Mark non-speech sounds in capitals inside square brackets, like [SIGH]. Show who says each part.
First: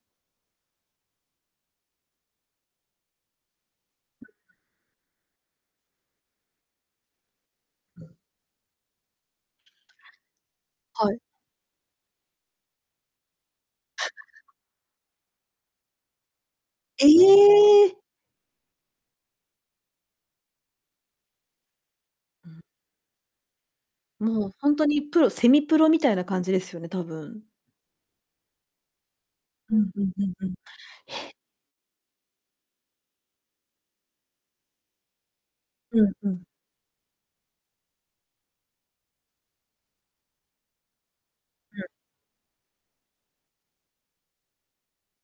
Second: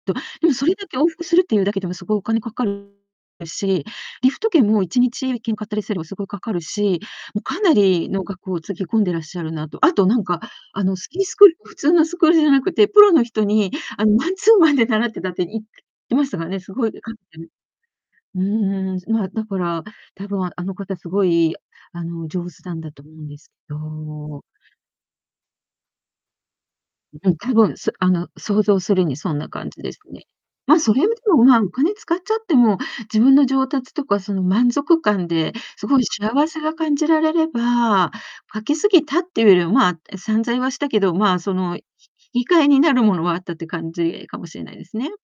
Speaker 1: と、でもそれだけ往復するっていうだけでも凄いお金かかるし、リフト券も1日券買ったりすれば凄いかかるし、もうかなりの額をつぎ込んでらっしゃるなと。あと何か、あ
Speaker 2: [UNINTELLIGIBLE]
Speaker 1: のス
Speaker 2: は
Speaker 1: キ
Speaker 2: い。
Speaker 1: ースクール普通のスクールじゃなくて、プロの人にあのマンツーマンで習ってたって言ってましたからね、凄い
Speaker 2: え
Speaker 1: かって
Speaker 2: え。
Speaker 1: うーん、ま、だから、多分あの方凄い、あの、上
Speaker 2: うん。
Speaker 1: 手なんだと思うんですけど。
Speaker 2: もうほんとにプロセミプロみたいな感じですよね、多
Speaker 1: うん。
Speaker 2: 分。
Speaker 1: 多分、そ、あの想像するにそんな感
Speaker 2: う
Speaker 1: じ
Speaker 2: ん
Speaker 1: です
Speaker 2: うんう
Speaker 1: ね。
Speaker 2: んうん。へ。
Speaker 1: ま、それでも、ま、お金使っちゃっても、自分の上達とかその満足感で、すご
Speaker 2: う
Speaker 1: い
Speaker 2: ん、うん。
Speaker 1: 幸せが感じられれば、かけすぎたっていうよりは、ま、散財はしたけど、ま、その
Speaker 2: う
Speaker 1: ひ
Speaker 2: ん。
Speaker 1: 引き換えになるものはあったって感じかもしれないですね。